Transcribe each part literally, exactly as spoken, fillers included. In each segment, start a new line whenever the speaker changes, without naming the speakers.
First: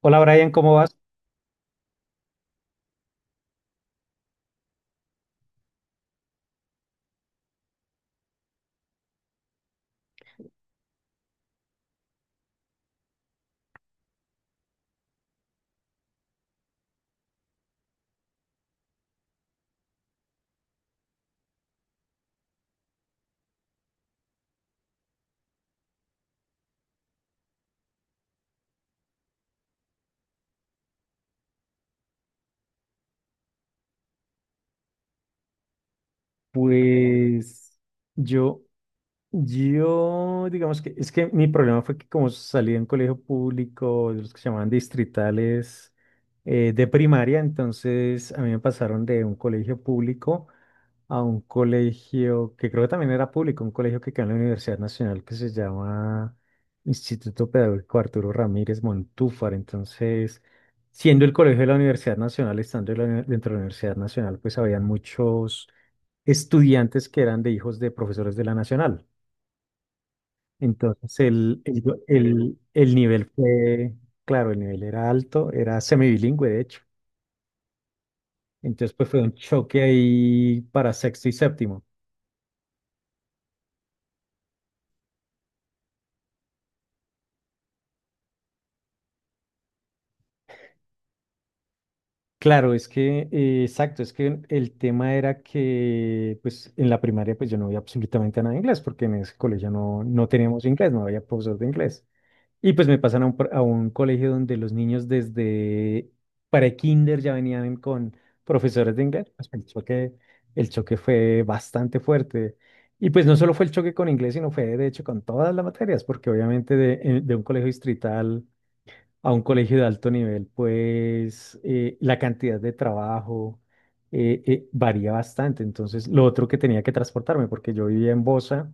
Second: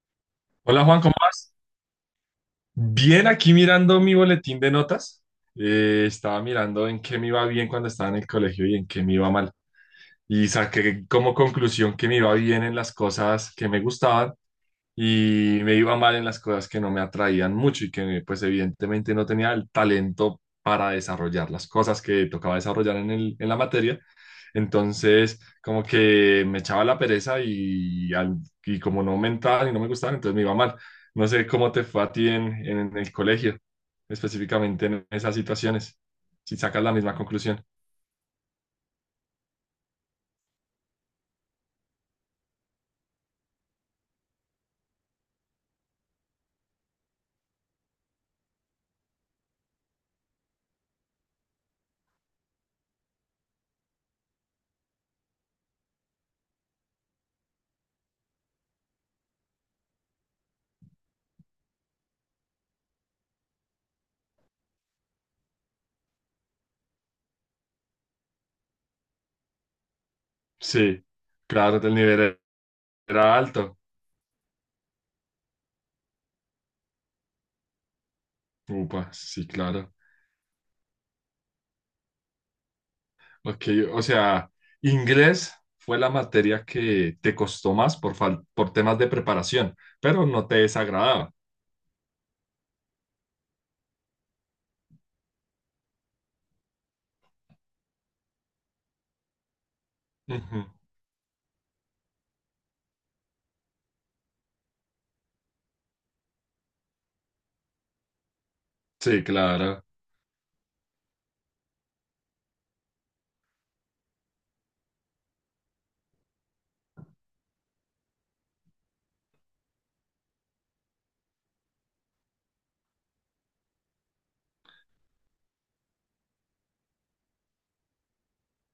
Hola Brian, ¿cómo
Hola
vas?
Juan, ¿cómo vas? Bien, aquí mirando mi boletín de notas. Eh, estaba mirando en qué me iba bien cuando estaba en el colegio y en qué me iba mal. Y saqué como conclusión que me iba bien en las cosas que me gustaban y me iba mal en las cosas que no me atraían mucho y que pues evidentemente no tenía el talento para desarrollar las cosas que tocaba desarrollar en el, en la materia. Entonces, como que me echaba la pereza y, al- y como no aumentaban y no me gustaban, entonces me iba mal. No sé cómo te fue a ti en, en el colegio, específicamente en esas situaciones, si sacas la misma conclusión.
Pues yo, yo, digamos que es que mi problema fue que como salí de un colegio público, de los que se llamaban distritales eh, de primaria, entonces a mí me pasaron de un colegio público a un colegio que creo que también era público, un colegio que queda en la Universidad Nacional que se llama Instituto Pedagógico Arturo Ramírez Montúfar. Entonces, siendo el colegio de la Universidad Nacional, estando en la uni- dentro de la Universidad Nacional, pues habían muchos estudiantes que eran de hijos de profesores de la Nacional.
Sí,
Entonces el,
claro,
el,
el nivel
el- el nivel
era alto.
fue, claro, el nivel era alto, era semibilingüe de hecho. Entonces pues
Upa,
fue un
sí,
choque
claro.
ahí para sexto y séptimo.
Ok, o sea, inglés fue la materia que te costó más por, fal- por temas de preparación, pero no te desagradaba.
Claro, es que, eh, exacto, es que el tema era que pues en la primaria pues yo no veía absolutamente nada de inglés porque en ese colegio no, no teníamos
Ujú.
inglés, no había profesor de inglés. Y pues me pasan a un, pr- a un colegio donde los niños desde pre-kinder ya venían con profesores de
Sí,
inglés. Pues el
claro.
choque, el choque fue bastante fuerte. Y pues no solo fue el choque con inglés, sino fue de hecho con todas las materias, porque obviamente de, eh, de un colegio distrital a un colegio de alto nivel, pues eh, la cantidad de trabajo eh, eh, varía bastante. Entonces, lo otro que tenía que transportarme, porque yo vivía en Bosa.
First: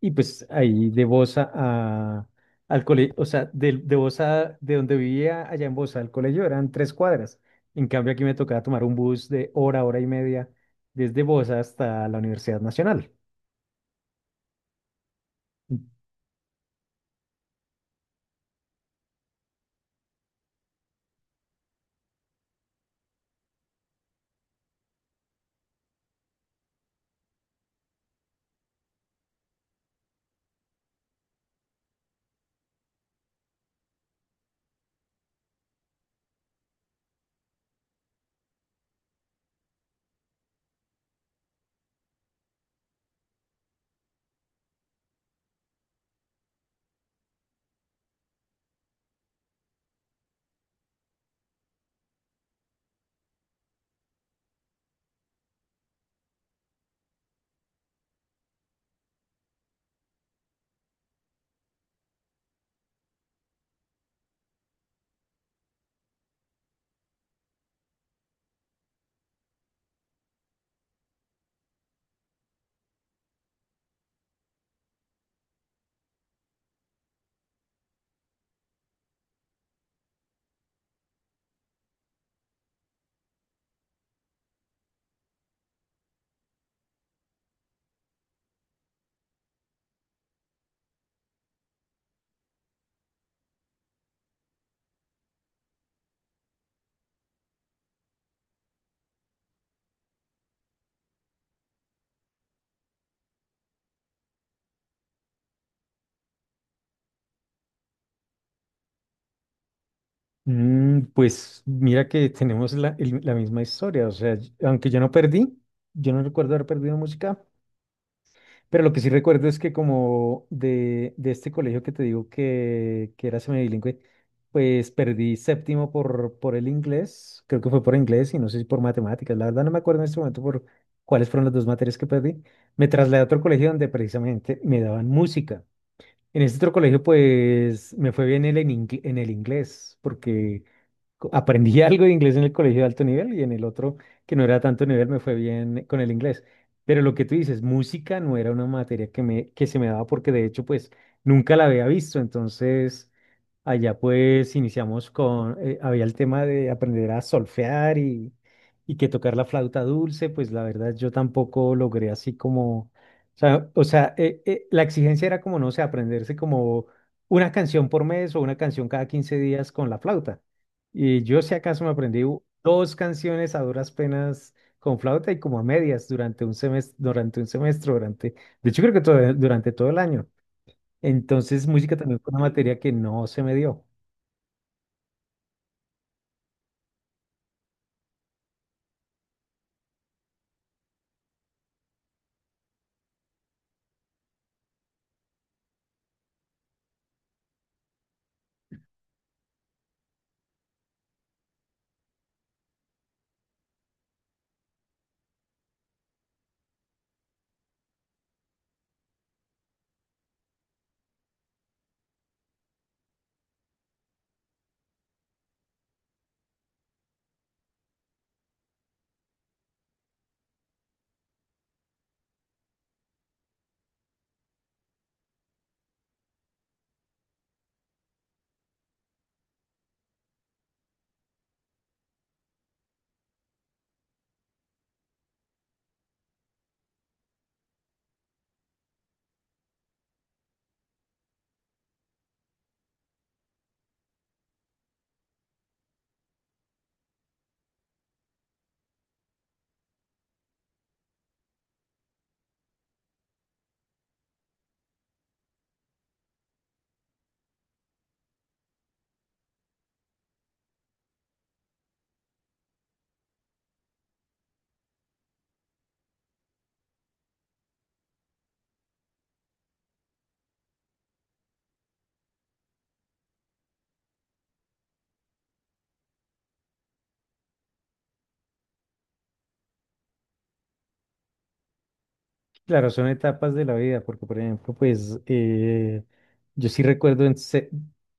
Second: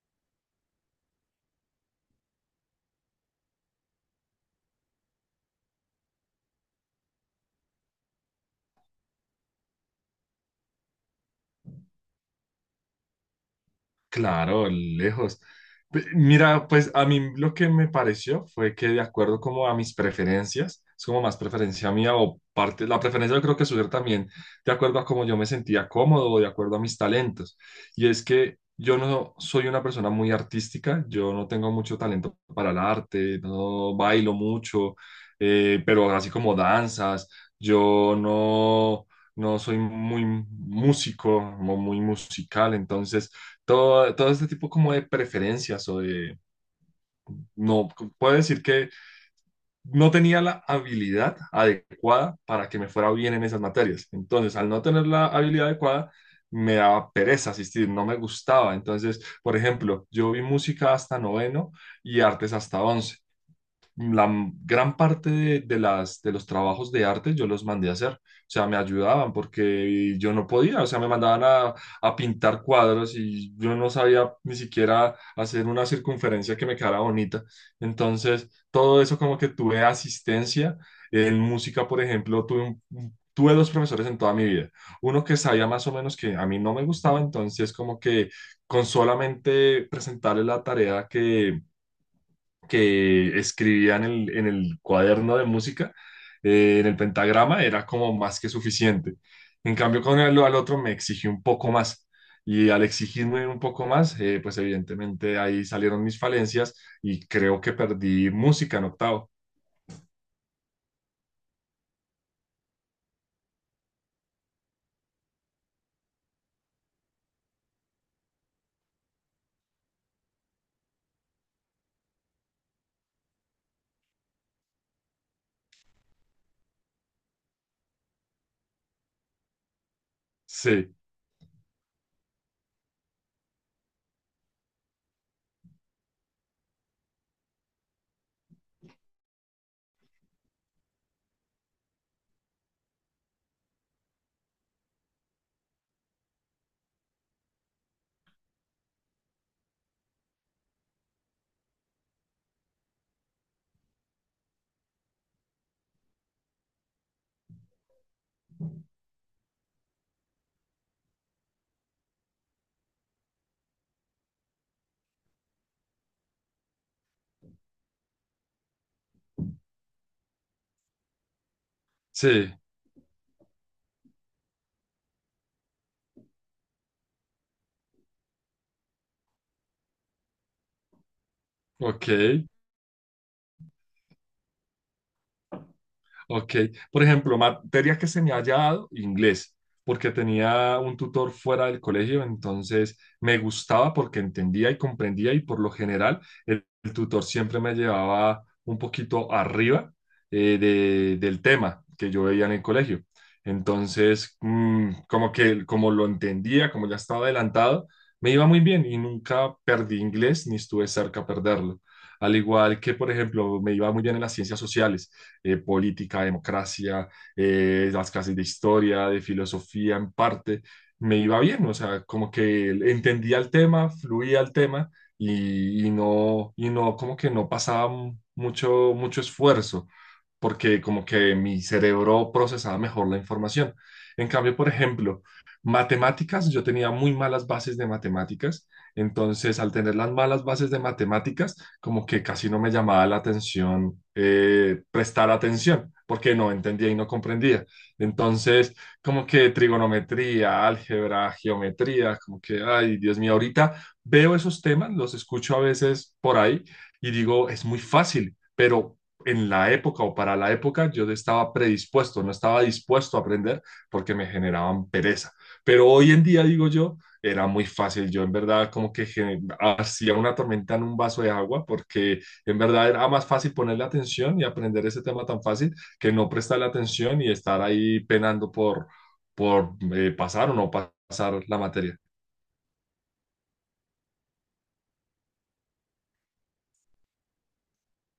Y pues ahí de Bosa a, al colegio, o sea, de, de Bosa, de donde vivía allá en Bosa al colegio eran tres cuadras. En cambio aquí me tocaba tomar un bus de hora, hora y media desde Bosa hasta la Universidad Nacional.
Claro, lejos. Pe- Mira, pues a mí lo que me pareció fue que de acuerdo como a mis preferencias, es como más preferencia mía o parte, la preferencia yo creo que surge también de acuerdo a cómo yo me sentía cómodo o de acuerdo a mis talentos. Y es que yo no soy una persona muy artística, yo no tengo mucho talento para el arte, no bailo mucho, eh, pero así como danzas, yo no, no soy muy músico, mo- muy musical, entonces todo, todo este tipo como de preferencias o de, no, puedo decir que no tenía la habilidad adecuada para que me fuera bien en esas materias. Entonces, al no tener la habilidad adecuada, me daba pereza asistir, no me gustaba. Entonces, por ejemplo, yo vi música hasta noveno y artes hasta once, la m- gran parte de, de las, de los trabajos de arte yo los mandé a hacer, o sea, me ayudaban porque yo no podía, o sea, me mandaban a, a pintar cuadros y yo no sabía ni siquiera hacer una circunferencia que me quedara bonita. Entonces, todo eso como que tuve asistencia. En música, por ejemplo, tuve un- un- Tuve dos profesores en toda mi vida. Uno que sabía más o menos que a mí no me gustaba, entonces como que con solamente presentarle la tarea que, que escribía en el, en el cuaderno de música, eh, en el pentagrama, era como más que suficiente. En cambio, con el al otro me exigí un poco más. Y al exigirme un poco más, eh, pues evidentemente ahí salieron mis falencias y creo que perdí música en octavo.
Mm, pues mira que tenemos la, el- la misma historia, o sea, y- aunque yo no perdí, yo no recuerdo haber perdido música. Pero lo que sí recuerdo es que como de, de este colegio que te digo que, que era semibilingüe, pues perdí séptimo por, por el inglés, creo que fue por inglés y no sé si por matemáticas, la verdad no me acuerdo en este momento por
Sí,
cuáles fueron las dos materias que perdí. Me trasladé a otro colegio donde precisamente me daban música. En este otro colegio pues me fue bien el en, ingle- en el inglés porque co- aprendí algo de inglés en el colegio de alto nivel y en el otro, que no era tanto nivel, me fue bien con el inglés. Pero lo que tú dices, música no era una materia que me, que se me daba porque de hecho, pues nunca la había visto. Entonces, allá pues iniciamos con, eh, había el tema de aprender a solfear y, y que tocar la flauta dulce, pues la verdad yo tampoco logré así como, o sea, o sea, eh, eh, la exigencia era como, no sé, aprenderse como una canción por mes o una canción cada quince días con la flauta. Y yo si acaso me aprendí u-
sí,
dos canciones a duras penas con flauta y como a medias durante un semestre, durante un semestre, durante, de hecho creo que todo, durante todo el año. Entonces música
ok.
también fue una materia que no se me dio.
Ok, por ejemplo, materia que se me haya dado, inglés, porque tenía un tutor fuera del colegio, entonces me gustaba porque entendía y comprendía y por lo general el, el tutor siempre me llevaba un poquito arriba, eh, de- del tema que yo veía en el colegio. Entonces, mm, como que como lo entendía, como ya estaba adelantado, me iba muy bien y nunca perdí inglés ni estuve cerca a perderlo. Al igual que, por ejemplo, me iba muy bien en las ciencias sociales, eh, política, democracia, eh, las clases de historia, de filosofía en parte, me iba bien, o sea, como que entendía el tema, fluía el tema y, y no, y no, como que no pasaba mucho, mucho esfuerzo, porque como que mi cerebro procesaba mejor la información. En cambio, por ejemplo, matemáticas, yo tenía muy malas bases de matemáticas, entonces al tener las malas bases de matemáticas, como que casi no me llamaba la atención, eh, prestar atención, porque no entendía y no comprendía. Entonces, como que trigonometría, álgebra, geometría, como que, ay, Dios mío, ahorita veo esos temas, los escucho a veces por ahí y digo, es muy fácil, pero. En la época o para la época yo no estaba predispuesto, no estaba dispuesto a aprender porque me generaban pereza. Pero hoy en día digo yo, era muy fácil. Yo en verdad como que gen- hacía una tormenta en un vaso de agua porque en verdad era más fácil ponerle atención y aprender ese tema tan fácil que no prestarle atención y estar ahí penando por, por eh, pasar o no pa- pasar la materia.
Claro, son etapas de la vida, porque por ejemplo, pues eh, yo sí recuerdo, en se-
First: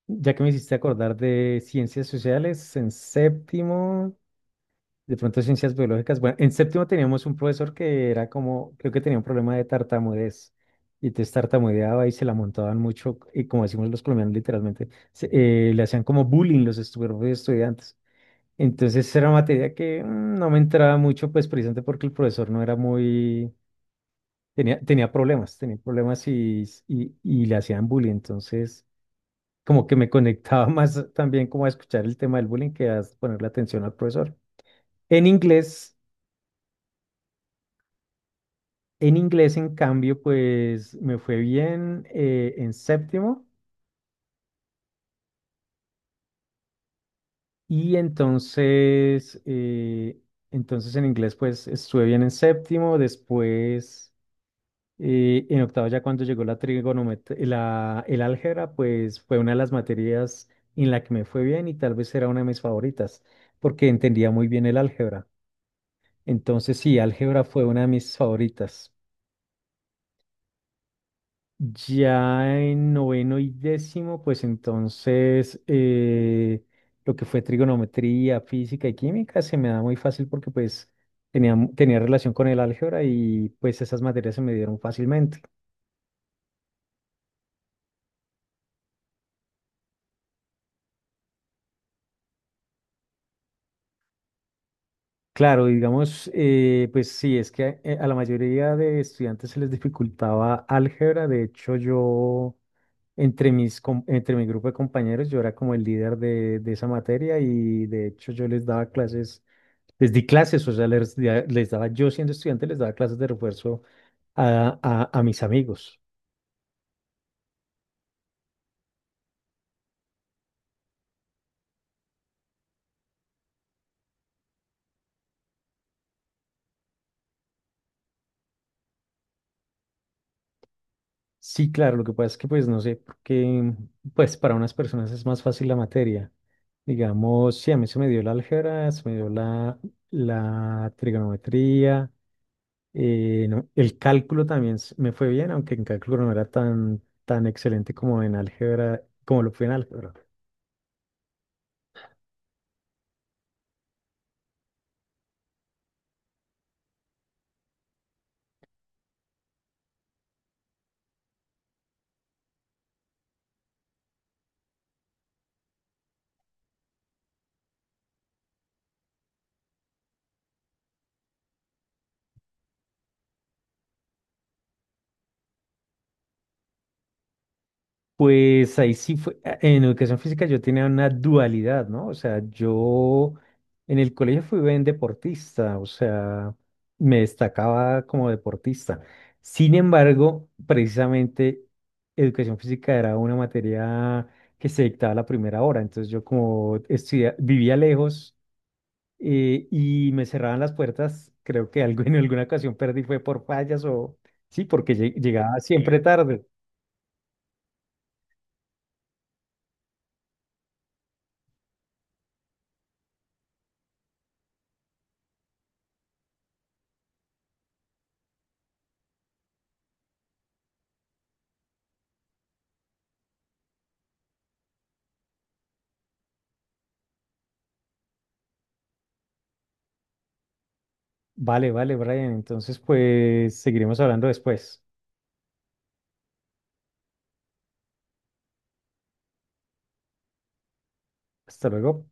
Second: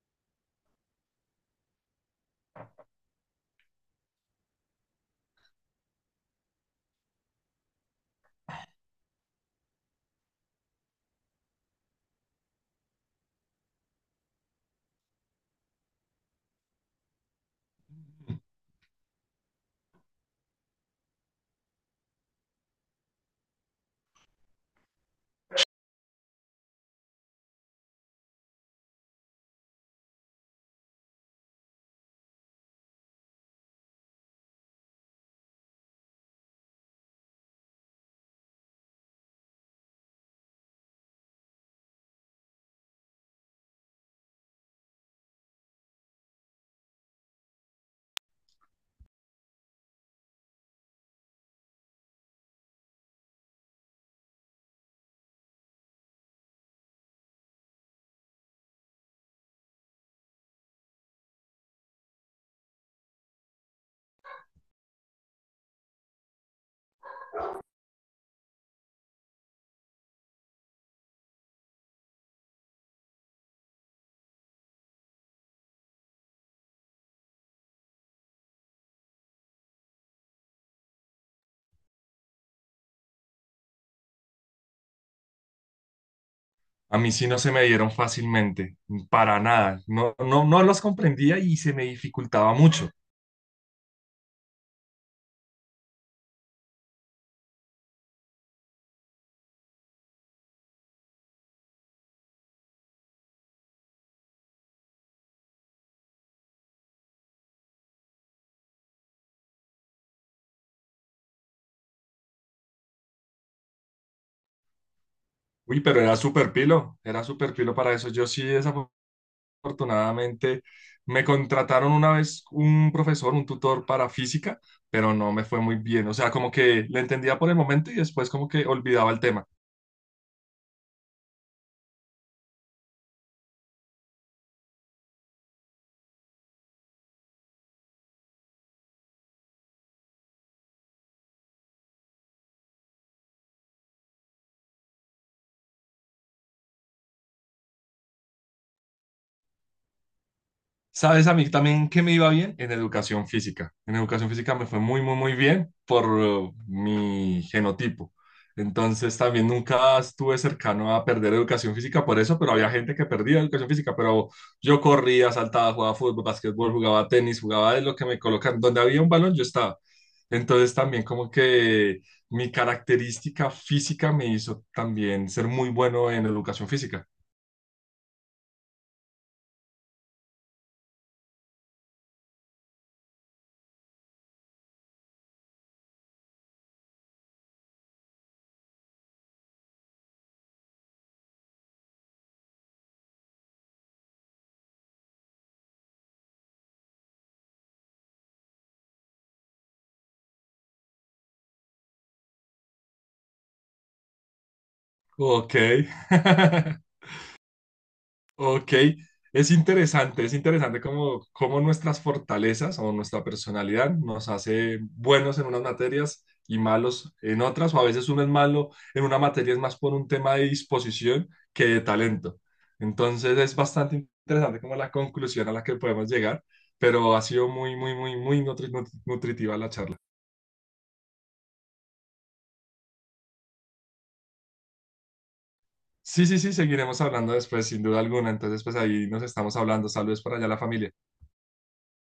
ya que me hiciste acordar de ciencias sociales, en séptimo. De pronto ciencias biológicas. Bueno, en séptimo teníamos un profesor que era como, creo que tenía un problema de tartamudez. Y entonces tartamudeaba y se la montaban mucho. Y como decimos los colombianos literalmente, se- eh, le hacían como bullying los estu- propios estudiantes. Entonces era materia que mm, no me entraba mucho, pues precisamente porque el profesor no era muy... Tenía, tenía problemas, tenía problemas y, y, y le hacían bullying. Entonces como que me conectaba más también como a escuchar el tema del bullying que a ponerle atención al profesor. En inglés... En inglés, en cambio, pues me fue bien eh, en séptimo y entonces, eh, entonces en inglés pues estuve bien en séptimo, después eh, en octavo ya cuando llegó la trigonometría, la, el álgebra, pues fue una de las materias en la que me fue bien y tal vez era una de mis favoritas porque entendía muy bien el álgebra. Entonces sí, álgebra fue una de mis favoritas. Ya en noveno y décimo, pues entonces eh, lo que fue trigonometría, física y química se me da muy fácil porque pues tenía, mu- tenía relación con el álgebra y pues esas materias se me dieron fácilmente.
A mí sí no se me dieron fácilmente, para nada. No, no, no los comprendía y se me dificultaba mucho.
Claro, y digamos, eh, pues sí, es que eh, a la mayoría de estudiantes se les dificultaba álgebra. De hecho, yo entre mis, com- entre mi grupo de compañeros, yo era como el líder de, de esa materia y de hecho yo les daba clases, les di clases, o sea, les, di- les daba, yo siendo estudiante, les daba clases de refuerzo a, a, a mis
Uy,
amigos.
pero era súper pilo, era súper pilo para eso. Yo sí, esa afortunadamente me contrataron una vez un profesor, un tutor para física, pero no me fue muy bien. O sea, como que le entendía por el momento y después como que olvidaba el tema.
Sí, claro, lo que pasa es que pues no sé, porque pues para unas personas es más fácil la materia. Digamos, sí, a mí se me dio la álgebra, se me dio la, la trigonometría. Eh, no, el cálculo también s- me fue bien, aunque en cálculo no era tan, tan excelente como en álgebra, como lo fue en álgebra.
¿Sabes a mí también que me iba bien? En educación física. En educación física me fue muy, muy, muy bien por eh, mi genotipo. Entonces también nunca estuve cercano a perder educación física por eso, pero había gente que perdía educación física, pero yo corría, saltaba, jugaba fútbol, básquetbol, jugaba tenis, jugaba de lo que me colocan. Donde había un balón, yo estaba. Entonces también como que mi característica física me hizo también ser muy bueno en educación física.
Pues ahí sí fue, a- en educación física yo tenía una dualidad, ¿no? O sea, yo en el colegio fui buen deportista, o sea, me destacaba como deportista. Sin embargo, precisamente educación física era una materia que se dictaba a la primera hora, entonces yo como estudia- vivía lejos. Eh, y me cerraban las puertas. Creo que algo, en alguna ocasión perdí fue por fallas o sí, porque lle-
Ok.
llegaba siempre Sí. tarde.
Ok, es interesante, es interesante cómo, cómo nuestras fortalezas o nuestra personalidad nos hace buenos en unas materias y malos en otras, o a veces uno es malo en una materia es más por un tema de disposición que de talento. Entonces es bastante interesante como la conclusión a la que podemos llegar, pero ha sido muy, muy, muy, muy nutri- nut- nutritiva la charla.
Vale, vale, Brian. Entonces, pues seguiremos hablando después.
Sí, sí, sí, seguiremos hablando después, sin duda alguna. Entonces, pues ahí nos estamos hablando. Saludos para allá a la familia.
Hasta luego.